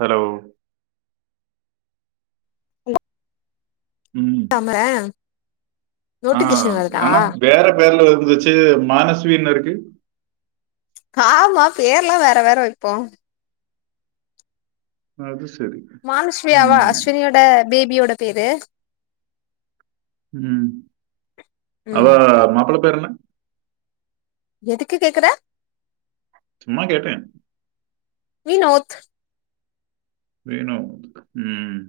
Hello hello Thamarai ஆஹ் ஆனா பேரன் பேர்ல வருது ச்சு மானஸ்வீனு இருக்கு காமா பேர்லா வேற வேற வைப்போ அது செ மானுஷ்வியாவா அஷ்வினியோட பேபியோட பேரு ம் அவ ம் மாப்புள பேரென்ன எதுக்கு கேக்குற சும்மா கேட்டே வினோத் வினோத் ம்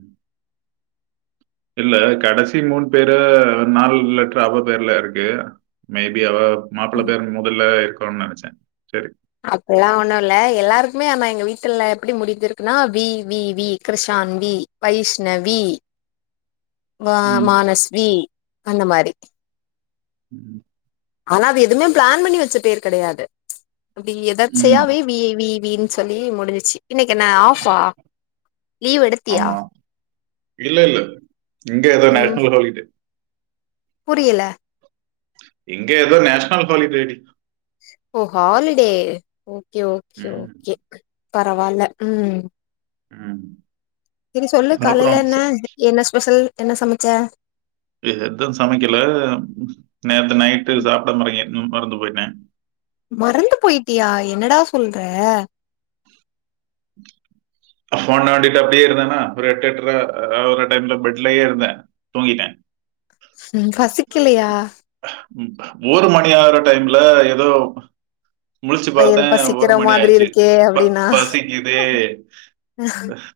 இல்ல கடசி மூண் பேரு நால் லெட்ரு அவ பேர்ல இருக்கு மேபி அவ மாப்புள பேர் முதல்ல இரு க்கோன் நெனச்சே செரி அப்புல்லா ஒன்னு இல்ல எல்லாருக்குமே ஆனா எங்க வீட்டுல எப்புடி முடிந்திருக்குனா வி வி வி கிருஷான் வி வைஷ்ணவி வ ம் மானஸ்வி அந்த மாரி ம் ஆனா அது எதுவ்மே பிளான் பண்ணி வச்ச பேர் கெடையாது அப்டி ம். எதர்ச்சையாவே வி வி வி ன் சொல்லி முடுஞ்சிச்சு இன்னைக்கென்ன ஆஃபா லீவ் எடுத்தியா? இல்லெல்ல இங்க எதோ ம் நேஷ்னல்‌ ஹாலிடே புரியல இங்க எதோ நேஷ்னல் ஹாலிடே டி ஓ ஹாலிடே ஓ கே ஓகே ம் ஓகே பரவால்ல ம் ம் செரி சொல்லு காலைல அப்புறம் என்ன என்ன ஸ்பெஸல் என்ன சமச்ச? எது சமைக்கல நேத்து நைட்டு சாப்புடமரிக்கே ம் மறந்து போய்ட்டே மறந்து போய்ட்டியா என்னடா சொல்ற? ஃபோன் நோண்டிட்டு அப்டியே இருந்தேனா ஒரு எட்டு எட்ர ஒரு டைம்ல பெட்லயே இருந்தே தூங்கிட்டே ம் பசிக்கலயா ஒரு மணி ஆகுற டைம்ல எதோ முழிச்சு வயிறு பாத்தேன் பசிக்கிற ஒரு மணி மாதிரி ஆச்சு இருக்கே ப அப்டின்னா பசிக்குதே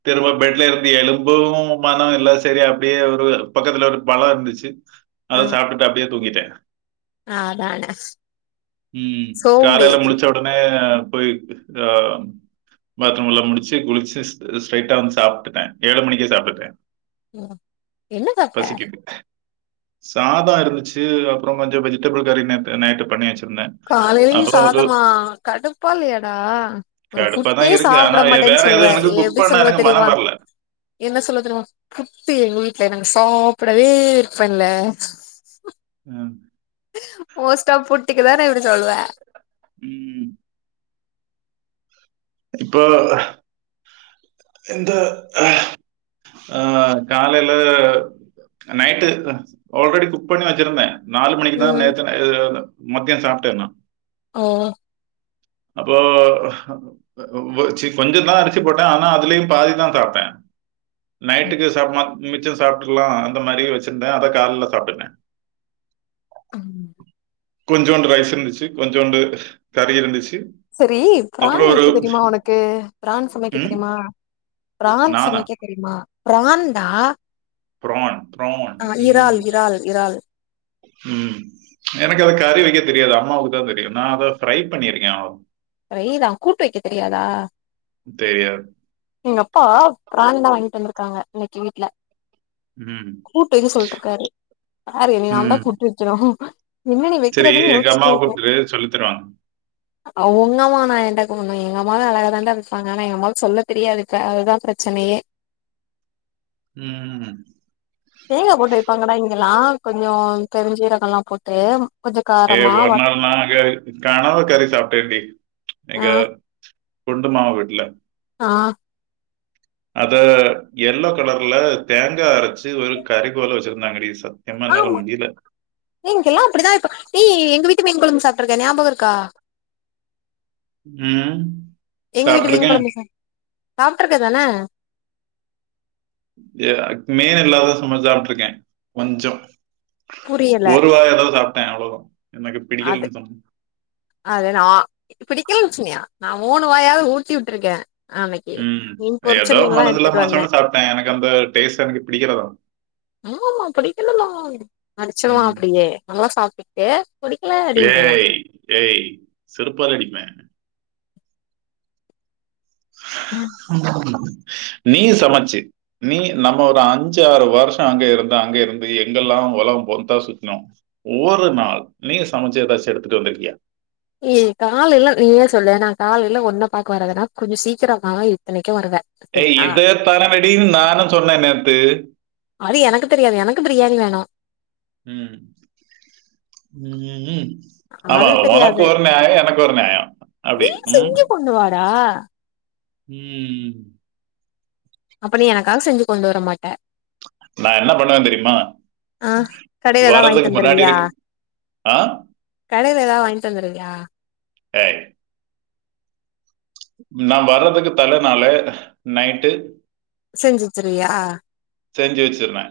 திரும்ப பெட்ல இருந்து எழும்பவும் மனம் இல்லா செரி அப்டியே ஒரு பக்கத்துல ஒரு பழம் இருந்துச்சு ஆ அத சாப்பிட்டுட்டு அப்டியே தூங்கிட்டேன் அதான உம் காலைல சோம்பேறி முழிச்ச உடனே போய் ஆஹ் பாத்ரூம் எல்லாம் முடிச்சு குளிச்சு ஸ்ட்ரைட்டா வந்து சாப்பிட்டுட்டேன் ஏழு மணிக்கு சாப்பிட்டேன் ஹம் என்ன சாப்ட சாதம் இருந்துச்சு அப்புறம் கொஞ்சம் வெஜிடபிள் கறி நைட்டு பண்ணியாச்சு காலையிலயும் சாதமா கடுப்பா இல்லையாடா ஒரு கடுப்பா புட்டே தான் இருக்கு ஆனா சாப்பிட வேற மாட்டேன்னு எதுவும் சொல்லுவேன் எனக்கு குக் எப்படி பண்ண சொல்லுவ எனக்கு தெரியுமா மனம் வரல என்ன சொல்ல தெரியுமா புட்டு எங்க நாங்க சாப்பிடவே விரும்பம் இல்ல மோஸ்டா புட்டிக்கு தானே இப்படி சொல்லுவ உம் இப்போ இந்தந்த ஆஹ காலையில நைட்டு ஆல்ரெடி குக்பண்ணி வச்சிருந்தேன் நாலு மணிக்குதான் ம் நேத்து மத்தியம் சாப்பிட்டேன் நான் ஹம் அப்போ ச கொஞ்சம் தான் அரிசி போட்டேன் ஆனா அதுலயும் பாதிதான் சாப்டேன் நைட்டுக்கு சாப்பிடலாம் மிச்சம் சாப்புட்டலாம் அந்த மாதிரி வச்சிருந்தேன் அதை காலைல சாப்பிட்டுட்டேன் ஆஹம் கொஞ்சோண்டு ரைஸ் இருந்துச்சு கொஞ்சோண்டு கறி இருந்துச்சு சரி பிரான் அப்புறம் ஒரு வைக்குறது தெரியுமா உனக்கு பிரான் சமைக்க ம். தெரியுமா பிரான் நானா? சமைக்க தெரியுமா பிரான் டா பிரான் பிரான் உம் இறால் இறால் உஹம் எனக்கு அதை கறி வைக்க தெரியாது அம்மாவுக்கு தான் தெரியும் நான் அதை ஃப்ரை பண்ணியிருக்கேன் அவ பிரைதான் கூட்டு வைக்க தெரியாதா தெரியாது. எங்க அப்பா பிரான்லாம் வாங்க ட்டுந்திருக்காங்க இன்னைக்கு வீட்டுல ம். கூட்டுன்னு சொல்லிட்டு இருக்காரு வேற யாரு நீ நான் தான் கூட்டு வைக்கனும் சேரி எங்க அம்மாவ கூப்புடு சொல்லி தருவாங்க உங்க அம்மானா [unintelligible] எங்க அம்மாவே அழகாதான்டா இருப்பாங்க ஆனா எங்க அம்மாவுக்கு சொல்ல தெரியாதுக்க அதுதா பிரச்சனையே ம் தேங்காய் போட்டு வெப்பாங்கடா இங்கெல்லா கொஞ்சோ பெருஞ்சீரகோ எல்லாம் போட்டு கொஞ்சோ ஏ காரமா வ ஒருனாள் நா கா காணாத கறி சாப்டேன்டி ஆ எனக்கு குண்டு மாமா வீட்ல ஆ அத எல்லோ கலர்ல தேங்கா அரச்சு ஒரு கறி போல்ல வெச்சுருந்தாங்கடி சத் ஆமா ஏ இங்கெல்லா அப்புடிதா வெப்போ நீ எங்க வீட்டு மீன் கொழம்பு சாப் ட்ருக்க ஞாபகோ இருக்கா ம் எங்க வீட்டு மீன் சாப்பிட்டுருக்கேன். கொழம்பு சாப் சாப்ட்ருக்க தான மீன் இல்லாத சமச் சாப்ட்ருக்கே கொஞ்சோ புரியல ஒரு வாயாவது சாப் ட்ட அவ்ளோதா அது அது நா பிடிக்கலன் சொன்னியா நா மூணு வாயாவது ஊட்டி விட்ருக்க ஆ அன்னைக்கு ம். மீன் பொறுச்ச ஏதோ மீன்ல்லா மனசுல எடுத்துட்டு வந்த மனசோட சாப்பிட்டேன். எனக்கு அந்த டேஸ்ட் எனக்கு பிடிக்கல தான். ஆமா புடிக்கலதா அடுச்சுருவா ம். அப்புடியே நல்லா சாப்டுட்டு ஏய் ஏய் செருப்பால் அடிப்ப [inaudible] நீ சமச்சு நீ நம்ம ஒரு அஞ்சு ஆறு வருஷோ அங்க இருந்து அங்க இருந்து எங்கெல்லா ஒலகோ பொருத்தா சுத்துனு ஒவ்வொரு நாள் நீ சமச்சு எதாச்சு எடுத்துட்டு வந்துருக்கியா ஏ கால்ல எல்லா நீ சொல்லே நா கால்ல எல்லா ஒன்னாப் பாக்க வரதுனா கொஞ்சோ சீக்கிரோ நா இத்தனைக்கு வருவ ஏய் இது தானாபெட் அப்டின் நானும் சொன்ன நேத்து அது எனக்கு தெரியாது எனக்கு பிரியாணி வேணு ம் ம் ம் ம் ஆமா அது உனக்கு தெரியாது ஒரு நியாயோ எனக்கு ஒரு நியாயோ அப்டி நீ ம் செஞ்சு கொண்டு வாடா ம் அப்ப நீ எனக்காக செஞ்சு கொண்டு வரமாட்ட நா என்ன பண்ணுவன் தெரியுமா ஆ கடையில எதா வாங்கி வர்றதுக்கு முன்னாடி தந்துருவியா இருக்க ஆ யா ஏ நா வரதுக்கு தலனால நைட்டு செஞ்சு வச்சுர்வியா செஞ்சு வச்சிருவே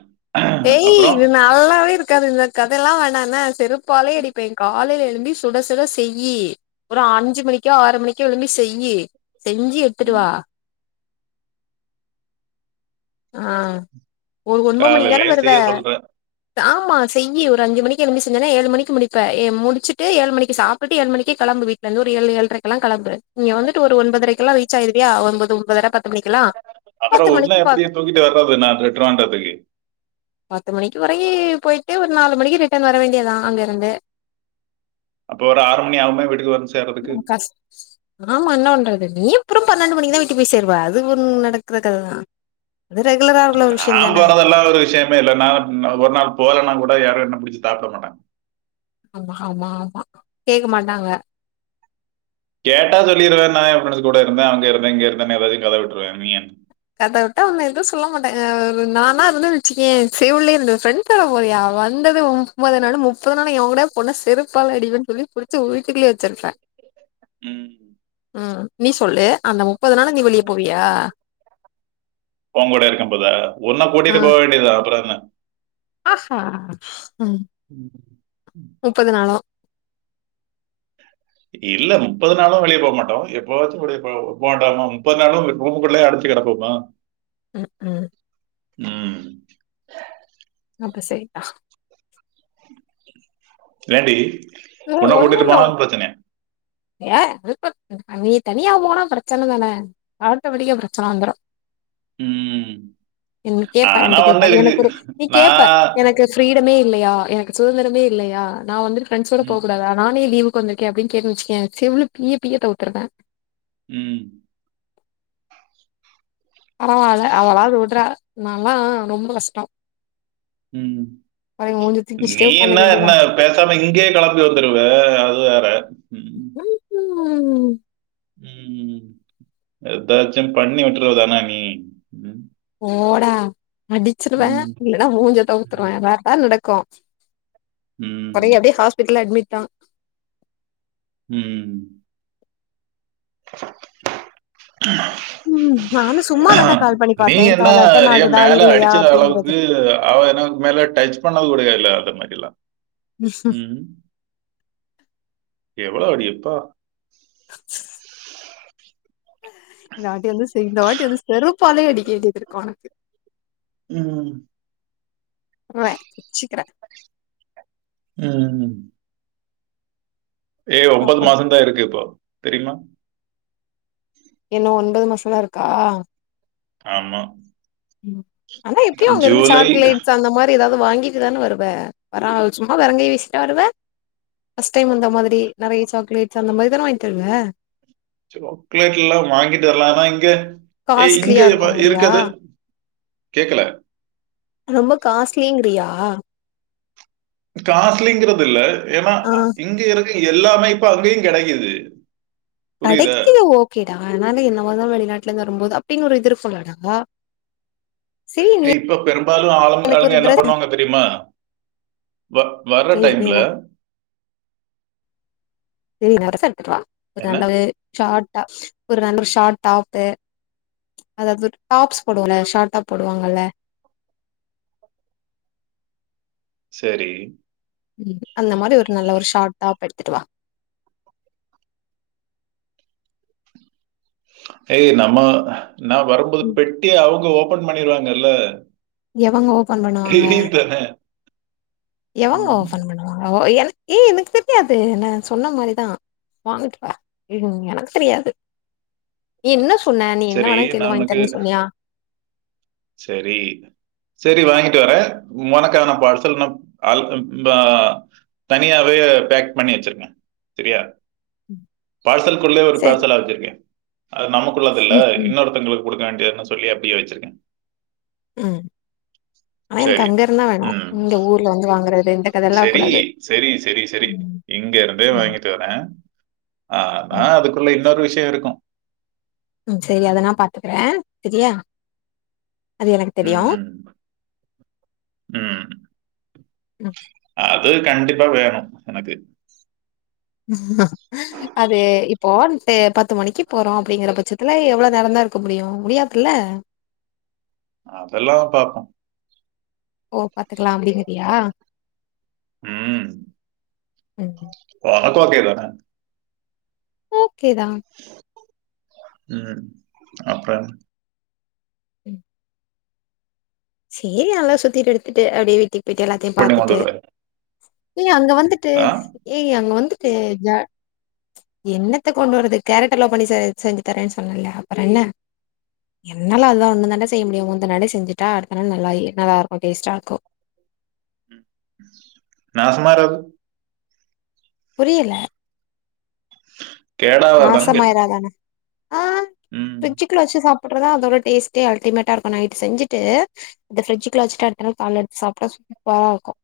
ஏய் இது நல்லாவே இருக்காது இந்த கதல்லா வேணா ன்ன செருப்பாலயே அடிப்பே காலைல எழும்பி சுட சுட செய்யி ஒரு அஞ்சு மணிக்கோ ஆறு மணிக்கோ எழும்பி செய்யி செஞ்சு ம், எத்துட்டுவா ஆ ஒரு ஒன்பொ மணிக்கு தான காலையிலயே வருவ செய்ய சொல்ற ஆமா செய்யி ஒரு அஞ்சு மணிக்கு எழும்பி செஞ்சனா ஏழு மணிக்கு முடிப்ப ஏ முடுச்சுட்டு ஏழு மணிக்கு சாப்டுட்டு ஏழு மணிக்கே கெளம்பு வீட்லந்து ஒரு ஏழு ஏழ்ரைக்குல்லா கெளம்பு இங்க வந்துட்டு ஒரு ஒன்பதரைக்கெல்லா ரீச் ஆயிருவியா ஒன்பது ஒன்பதர பத் அப்பறொ உன்ன எப்டி தூக்கிட்டு வர்றது நா டெட்ருவான்ட்ரத்துக்கு பத்து மணிக்கு வரையி போயிட்டு ஒரு நாலு மணிக்கு ரிட்டன் வர வேண்டியதா அங்கருந்து அப்ப ஒரு ஆறு மணி ஆகுமே வீட்டுக்கு வந்து சேர்றதுக்கு ம் கஷ் ஆமா என்ன பண்றது? நீ எப்புறம் பன்னெண்டு மணிக்குதா வீட்டுக் போய் சேருவ அது ஒ நடக்குற கததா நாம்போறதெல்லா ஒரு விஷ்ய மே இல்ல நா நா ஒரு நாள் போலன்னா கூட யாரு என்ன புடுச்சு தாட்ட மாட்டாங்க ஆமா ஆமா ஆமா கேக்க மாட்டாங்க கேட்டா சொல்லிருவே நா எ ஃப்ரெண்டுங்க கூட இருந்தே அங்க இருந்தே இங்க இருந்தன்னு எதாது கத விட்ருவே நீ எ கத வுட்டா உன்ன எதுவு சொல்ல மாட்டாங்க அ நானா இருந்தன் வச்சுக்கயே செவுல்லயே ரெண்டு ஃப்ரெண்ட் கூட போறியா வந்தது முப்பது நாள் முப்பது நாளு எவங் கூடயா போனா செருப்பால அடிப்பேன் சொல்லி புடுச்சு வீட்டுக்குள்ளயே வச்சிர்ப்பே ம் ம் நீ சொல்லு அந்த முப்பது நாளு நீ வெளிய போவியா ஓங்கூட இருக்கும் போதா உன்ன கூட்டிட்டு போ வேண்டியதா அப்ற என்ன ஆ சா ம் ம் நாளும் இல்ல முப்பது நாளு வெளிய போகமாட்டோ எப்பவாச்சு [unintelligible] முப்பது நாளு ரூம்குள்ளயே அடச்சு கெடப்போமா ம் ம் ம் அப்ப செரித்தா ஏன்டி உன்ன கூட்டிட்டு ஒண்ணுல்ல போனாலு பிரச்சனயா ஏ அது இப்ப நீ தனியா போனா பிரச்சன தானே ஆட்டோமெட்டிக்கா பிரச்சன வந்துரு ம். நீ கேப்ப ஆனா என்ட கேப்ப ஒண்ணு இருக்கு. எனக்கு ஒரு நீ கேப்ப நான் எனக்கு ஃப்ரீடமே இல்லையா எனக்கு சுதந்திரமே இல்லையா நான் வந்துருக்கேன் போ ம். கூடாதா நானே லீவு க்கு வந்துருக்கேன் அப்படின்னு கேட்டுச்சு வச்சுகோயேன் செவ்ளு பீய்ய பீய்ய கவுத்துருவேன் உம் பரவாயில்ல அவளாவது விடுறா நான் எல்லாம் ரொம்ப கஷ்டம் உம் நீ தூக்கிச்சுட்டே என்ன உக்காந்துக்க என்ன வேண்டியதா பேசாம இங்கேயே கிளம்பி வந்துருவ அது வேற உம் உம் உம் உம் உம் எதாச்சும் பண்ணி விட்டுருவ தானே நீ உம் போடா அடிச்சிருவேன் ம். இல்லைன்னா மூஞ்ச கவுத்துருவேன் அதான் நட க்கும் படியே ம். அப்படியே ஹாஸ்பிடல் ல அட்மிட் தான் உம் ம் நானு சும்மா [inaudible] தாண்டா ஆஹ் கால் பண்ணி நீ பாத்தே என்ன கால் அட்டன் ஏ ஆகுதா மேல இல்லையா அடிச்சுற அப்டிங்கறது அளவுக்கு அவ எனக்கு மேல டச் பண்ணக்கூடவே இல்ல அது மாதிரிலாம் உஹம் எவ்வளோ அடி யப்பா [inaudible] இந்த வாட்டி வந்து இந்த வாட்டி வந்து செருப்பாலையடி கேட்டுட்டு இருக்கும் உனக்கு ம். வச்சிக்கிறேன் உஹம் ஏ ஒன்பது அப்போ மாசம்தான் இருக்கு இப்போ தெரியுமா என்னா இன்னும் ஒன்பது மாசம் தான் இருக்கா ஆமா உம் ஆனா எப்பயும் அங்க இருந்து ஜூலை சாக்லேட்ஸ் அந்த மாதிரி ஏதாவது வாங்கிட்டு தானே வருவ வர சும்மா வெறும் கைய வீசிகிட்டா வருவ பர்ஸ்ட் டைம் வந்த மாதிரி நிறைய சாக்லேட்ஸ் அந்த மாதிரி தானே வாங்கி வருவ சாக்லேட் எல்லாம் வாங்கிட்டு வரலாம் ஆனா இங்க ஏ இங்க காஸ்ட்லியா இருக்குங்கிறியா இருக்குது கேக்கல ரொம்ப காஸ்ட்லிங்கிறியா காஸ்லிங்கிறது இல்ல ஏன்னா ஆ இங்க இருக்கை எல்லா இப்ப அங்கியு கெடைக்குது கடைக்கு ஓகேடா ஆனால என்ன வந்து வெளிநாட்டுல இருந்து வருபோது ப்டின் ஒரு இது இருக்கு இல்லடகா ஏ இப்ப பெரும்பாலு ஆளுங் எனக்கு ஆளுங்க ஒரு என்ன ட்ரெஸ் பண்ணுவாங்க தெரியுமா வ வர்ற ஏய் நீ டைம்ல எனக்கு சேரி என்ன [unintelligible] [unintelligible] சா டா ஒரு நல்ல ஷாட் டாப் அதாது ஒரு டாப்ஸ் போடுவோ இல்ல ஷாட் டாப் போடுவாங்கல்ல சேரி ம் அந்த மாரி ஒரு நல்ல ஒரு ஷாட் டாப் எடுத்துட்டுவா ஏ நம்ம நா வரும்போது ம். பெட்டி அவுங்க ஓப் ஃபோன் பண்ணிருவாங்கல்ல எவங்கோ பான் பண்ணுவாங்க எவங்க ம், ஓபன் பண்ணுவாங்க அங்கோ என ஏ எனக்கு தெரியாது ந சொன்ன மாரிதா வாங்கிட்டுவா எனக்கு தெரியாது என்ன சொன்ன நீ என்ன சரி வேணா கேளு வாங்கி தரன்னு சொன்னியா சேரி சேரி வாங்கிட்டுவரே உனக்கான பார்சல் நா ஆல்கபா தனியாவே பேக் பண்ணி வச்சிருக்கே சரியா ம். பார்சல் குள்ளயே ஒரு சரி. பார்சல் ஆ வைச்சிருக்கே அது நமக்குள்ளது இல்ல ம். இன்னொருத்தங்களுக் குடுக்க வேண்டியன் சொல்லி அப்பிடியே வச்சிருக்கே ம் ஆனா எனக்கு அங்க இருந்தா வேணு இங்க ஊர்ல வந்து வாங்கற செரி செரி செரி செரி ம். இங்க இருந்தே ம். வாங்கிட்டு வரே ஆனா ம். அதுக்குள்ள இன்னொரு விஷ் யோ இருக்கு ம் சேரி அத நா பாத்துக்கறே சேரியா அது எனக்கு தெரியு ம், ம் ம் அது கண்டிப்பா வேணு எனக்கு அது இப்போண்ட்டு பத்து மணிக்கு போறோ அப்பிடிங்கிற பட்சத்துல எவ்ளோ நேரோதா இருக்க முடியு முடியாதுல்ல அதெல்லா பாப்போம் ஓ பாத்துக்கலாம் அப்டின்னு ம் ம் வா ஓகே தான ஓ கே தான் ம் அப்ற ம் சேரி நல்லா சுத்திட்டு எடுத்துட்டு அப்டியே வீட்டுக் போயிட்டு எல்லாத்தையும் பண்ணி கொண்டு பாத்துட்டு வருவேன். ஏய் அங்க வந்துட்டு ஆ? ஏய் அங்க வந்து து ஜா என்னத்தை கொண்டு வரது கேரட் அல்வா எல்லாம் பண்ணி சே செஞ்சு தரேன்னு சொன்னன்ல அப்ற என்ன என்னால அதுதான் ஒன்னு தாண்டா செய்ய முடியும் அந்த நாள் செஞ்சுட்டா தரேன் நல்லா இ நல்லாருக்கும் டேஸ்ட்டா இருக்கும் நா சும்மாரு புரியல கேடா ஆவா தான் கேட்டே நாசமாயிராதானே ஆ ஃபிரிஜ்ச்சுக்குல வச்சு சாப் புட்றதா அதோட டேஸ்ட்டே அல்டிமேட்டா இருக்கும் நைட்டு செஞ்சுட்டு இந்த ஃப்ரிஜிக்குள்ள வச்சுட்டு அடுத்த நாள் கால்ல எடுத்து சாப்டா சூப்பரா இருக்கும்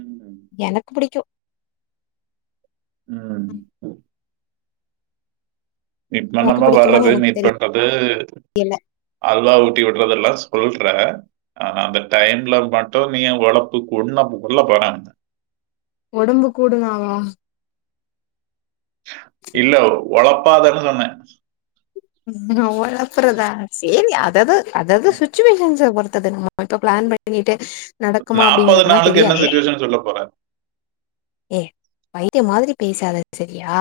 ம். எனக்கு புடிக்கும் ம் மீட் உனக்கு பண்ணாம பிடிக்குமான்னு வர்றது எனக்கு மீட் பண்றது தெரியல. அல்வா ஊட்டி விடுறதுல்லா சொல்ற ஆனா அந்த டைம்ல மட்டும் நீங்க ஒழப்புக்குன் கொள்ள போறே ஒடம்பு கூடுனாவா இல்ல ஒழப்பாதனு சொன்னே ஓலாப்புறதா செரி அதது அதாவுது சுச்சுவேஷன்ஸ பொருத்தது நம்ம இப்ப பிளான் பண்ணி டு நடக்குமா அப்டிங்கறது எல்லா நாளுக்கு என்ன தெரியாது சிச்சுவேஷன் சொல்லப் போற? ஏ பைத்திய மாதிரி பேசாத செரியா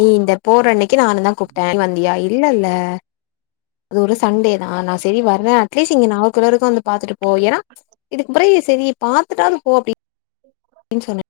நீ இந்த போற அன்னைக் கி நானு தான் கூப்டேன் நீ வந்தியா இல்லல்ல அது ஒரு சண்டே தான் நா சரி வர்றேன் அட்லீஸ்ட் இங்க நாகர்கேயில் வரைக்கு வந்து பாத்துட்டு போ ஏன்னா இதுக்கு அப்ற செரி பாத்துட்டாது போ அப்டி டின் சொன்னே